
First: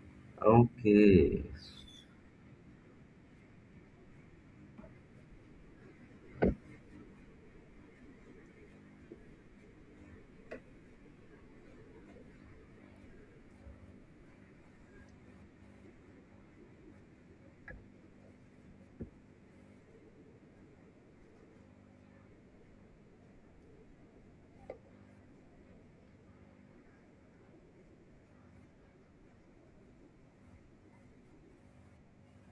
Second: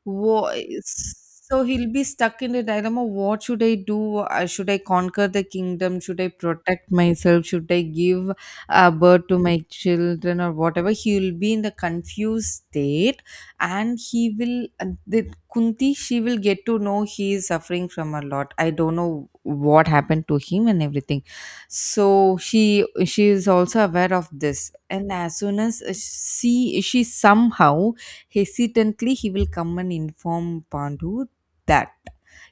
Wha-
Okay.
so he'll be stuck in the dilemma. What should I do? Should I conquer the kingdom, should I protect myself, should I give birth to my children or whatever? He'll be in the confused state, and he will the Kunti, she will get to know he is suffering from a lot. I don't know what happened to him and everything. So she is also aware of this, and as soon as she somehow hesitantly, he will come and inform Pandu that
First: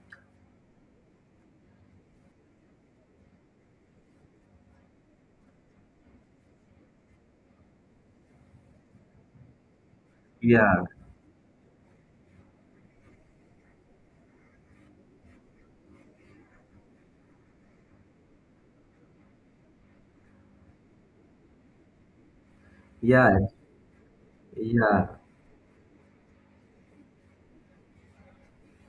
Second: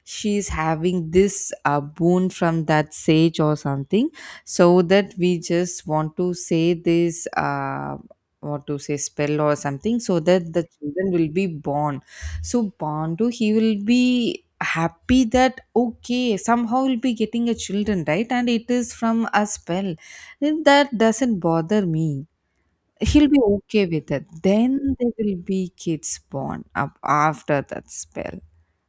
she is having this boon from that sage or something, so that we just want to say this. What to say, spell or something, so that the
Yeah.
children will be born. So Pandu, he will be happy that okay, somehow he'll be getting a children, right? And it is from a spell. Then that doesn't bother me, he'll
Yeah.
be okay with it. Then
Yeah.
there will be kids born up after that spell.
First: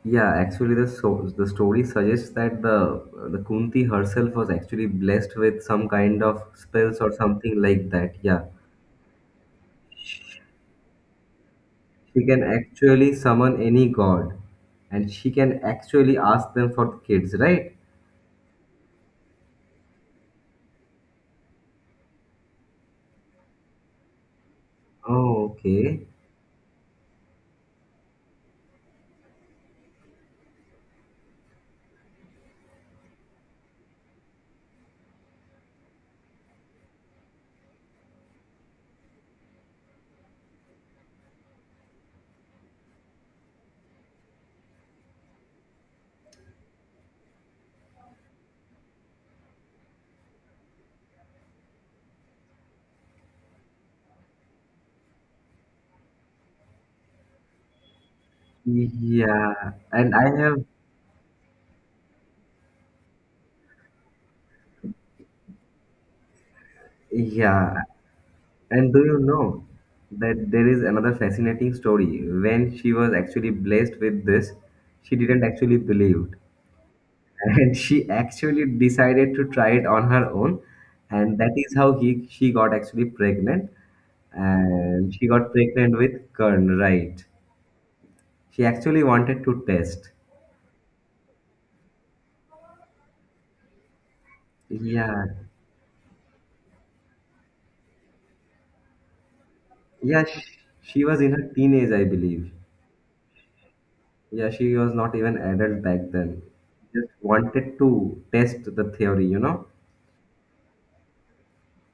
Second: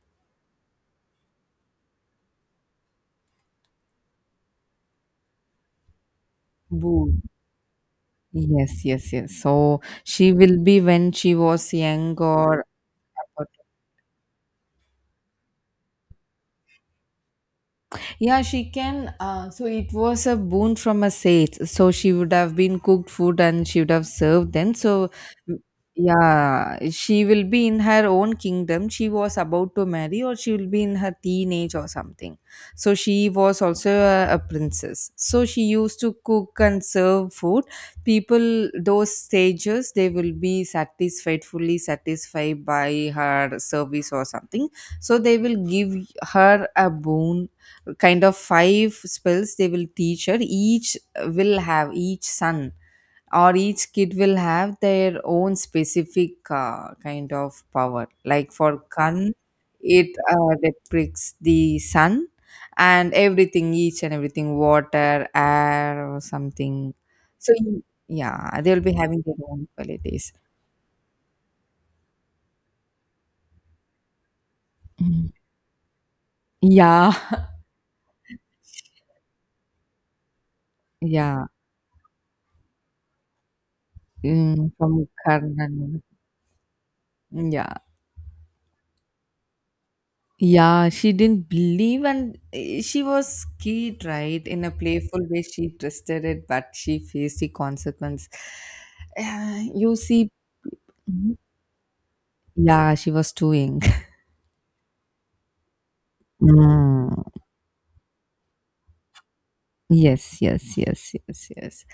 Yeah. Actually, the story suggests that the Kunti herself was actually blessed with some kind of spells or
Boom.
something like that. Yeah.
Yes, yes, yes. So she will be when she was young
She can
or
actually
about.
summon any god, and she can actually ask them for kids, right?
Yeah, she can. So it was a boon from a sage. So she would have been cooked food and she would have served them. So,
Oh,
mm,
okay.
yeah, she will be in her own kingdom. She was about to marry, or she will be in her teenage or something. So she was also a princess. So she used to cook and serve food. People, those sages, they will be satisfied, fully satisfied by her service or something, so they will give her a boon, kind of five spells they will teach her. Each will have each son, or each kid will have their own specific kind of power, like for kan,
Yeah,
it
and I have.
depicts the sun and everything, each and everything, water, air or something. So
Yeah,
yeah, they'll be
and do you
having their
know
own qualities.
that there is another fascinating story? When she was actually blessed with this, she
Mm.
didn't actually believe.
Yeah,
And she actually decided to try it on her own. And
yeah.
that is how he she got actually pregnant.
Mm, from
And she got pregnant
karnan,
with Kern, right?
yeah.
She actually wanted to test.
Yeah, she didn't believe, and eh, she was scared, right? In a playful
Yeah.
way, she trusted it, but she faced the consequence. You
Yeah,
see,
she was in
mhm.
her teenage, I believe.
Yeah, she was too young.
Yeah, she was not even adult back then.
Mm,
Just wanted to test the theory, you know?
yes, yes, yes, yes, yes.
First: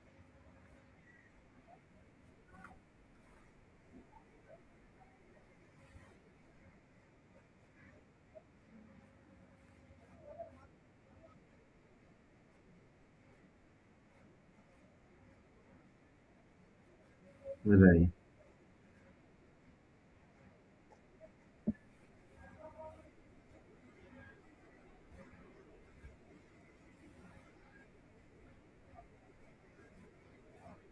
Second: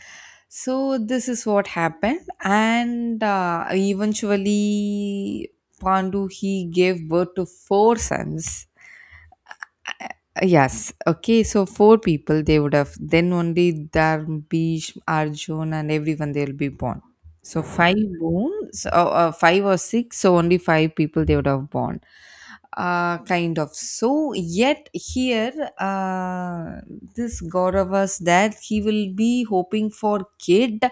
So this is what happened, and eventually, Pandu he gave birth to four sons. Yes. Okay. So four people they would have, then only Darbish, Arjun, and everyone they'll be born. So five
Right.
bones, five or six. So only five people they would have born. Kind of. So yet here, uh, this god of us that he will be hoping for kid,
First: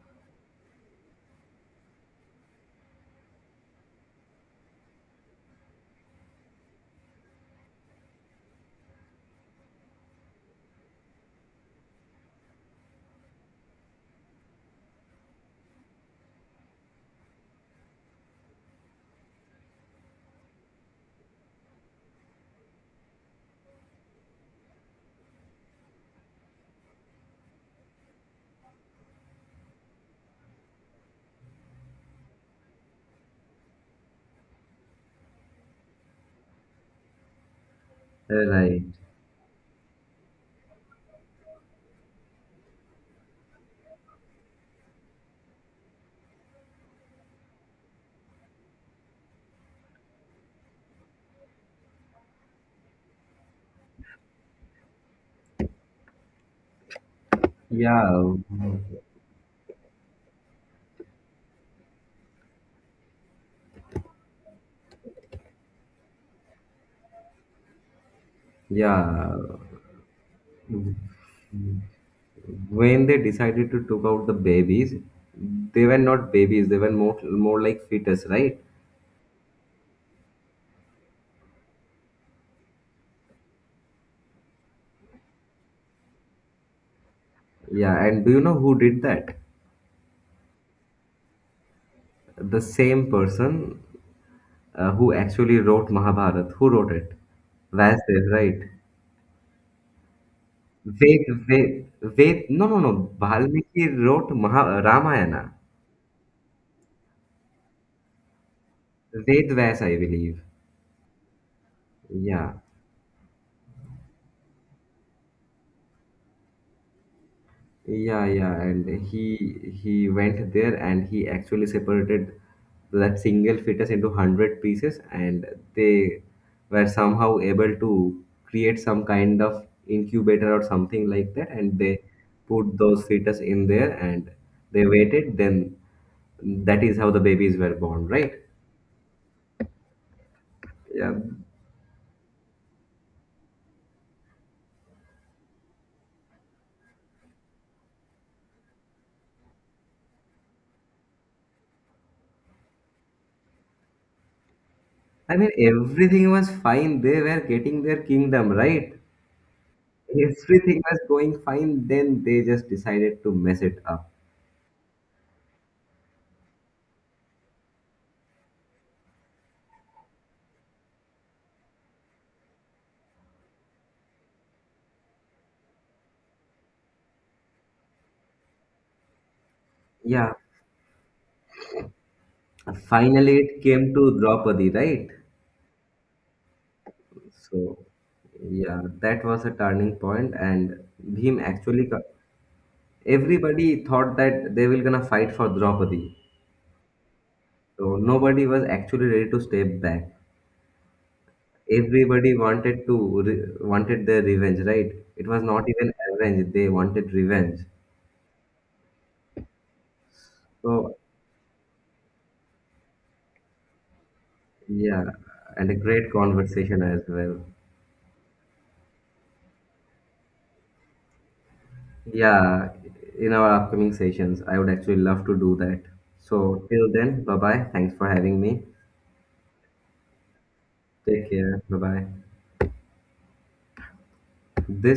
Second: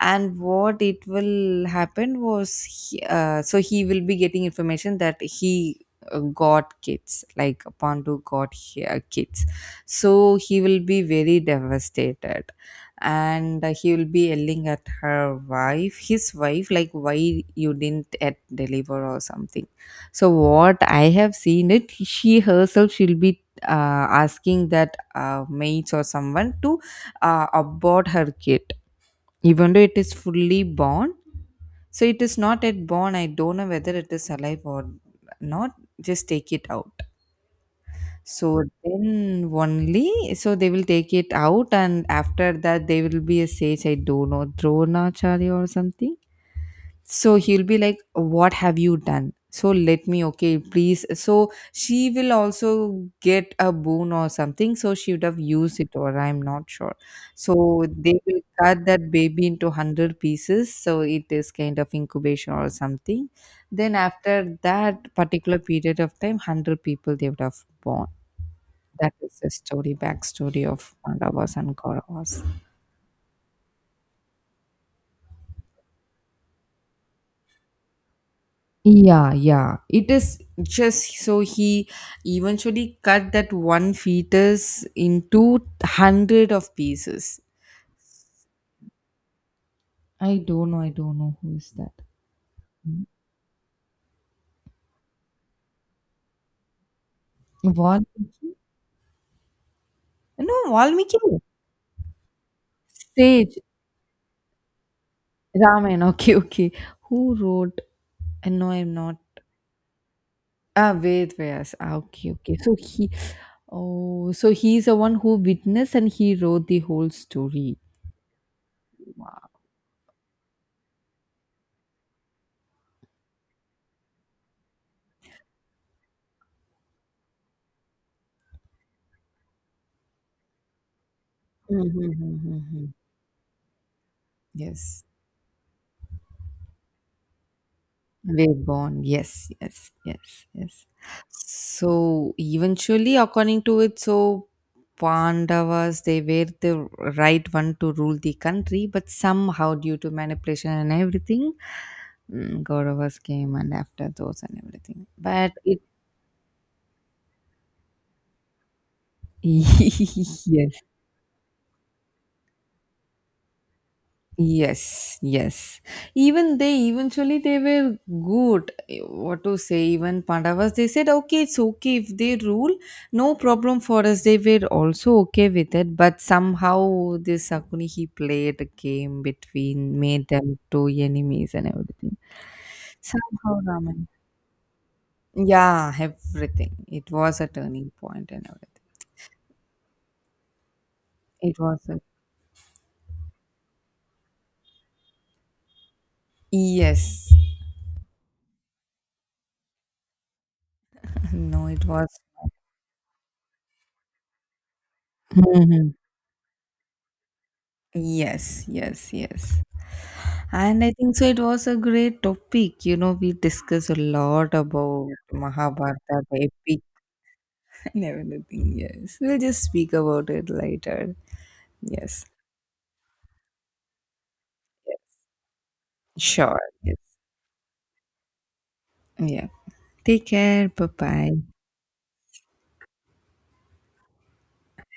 and what it will happen was, he, so he will be getting information that he got kids, like Pandu got kids. So he will be very devastated, and he will be yelling at her wife, his wife, like why you didn't yet deliver or something. So what I have seen it, she herself she'll be asking that maids or someone to abort her kid, even though it is fully born. So it is not yet born, I don't know whether it is alive or not, just take it out. So
Right.
then only, so they will take it out, and after that, there will be a sage, I don't know, Dronacharya or something. So he'll be like, what have you done? So let me, okay, please. So she will also get a boon or something. So she would have used it, or I'm not sure. So they
Yeah.
will cut that baby into 100 pieces. So it is kind of incubation or something. Then after that particular period of time, 100 people they would have born, that
Yeah.
is the story, backstory of Pandavas and Kauravas.
When they decided to took out the babies, they were not babies, they were more like fetus, right?
Yeah, yeah. It is. Just so he eventually cut that one fetus into hundred of pieces.
Yeah, and do you know who did that?
I don't know, who is that.
The
Mm.
same person who actually wrote Mahabharat. Who wrote it?
What?
Vasudev, right?
No, Valmiki.
Ved, no, no, no.
Sage.
Valmiki wrote Maha, Ramayana.
Ramayana. Okay, okay. Who wrote? No, I'm not.
Ved Vyas, I believe.
Ah, Ved Vyas. Ah, okay,
Yeah,
okay. So he, oh, so he's the one who witnessed and he wrote the whole story.
yeah. And he went there and he actually separated that single fetus into 100 pieces, and they were somehow able to create some kind of incubator or something like that, and
Mhm,
they
mhm,
put
mhm.
those fetus in there and they
Yes,
waited. Then that is how the babies were born, right?
wave born. Yes, yes, yes, yes.
Yeah.
So eventually, according to it, so Pandavas they were the right one to rule the country, but somehow due to manipulation and everything, mm, Kauravas came and after those and everything.
I mean,
But it
everything was fine. They were getting their kingdom, right?
yes,
Everything was going fine, then they just decided to mess it up.
yes, yes. Even they, eventually they were good. Eh, what to say? Even Pandavas, they said, okay, it's okay if they rule, no problem for us. They were also okay with it. But somehow this Sakuni, he played a game between, made
Yeah,
them two enemies and everything.
finally
Somehow
it came
Raman.
to Draupadi, right?
Yeah, everything. It was a
So,
turning point and
yeah,
everything.
that was a turning point, and Bhim
It
actually
was a,
got, everybody thought that they were gonna fight for Draupadi.
yes.
So nobody was actually ready to step back.
No, it was.
Everybody wanted to wanted their revenge, right? It was not even
Mhm.
revenge; they wanted revenge.
Yes, yes, yes. And I
So
think so. It was a great topic. You know, we discussed a lot
yeah,
about
and a great
Mahabharata, the
conversation
epic,
as well.
and everything. Yes, we'll just speak about it later. Yes,
Yeah, in our upcoming sessions, I would actually love to do that.
sure.
So, till
Yes.
then, bye bye. Thanks for having me.
Yeah. Take care. Bye bye.
Take care. Bye bye. This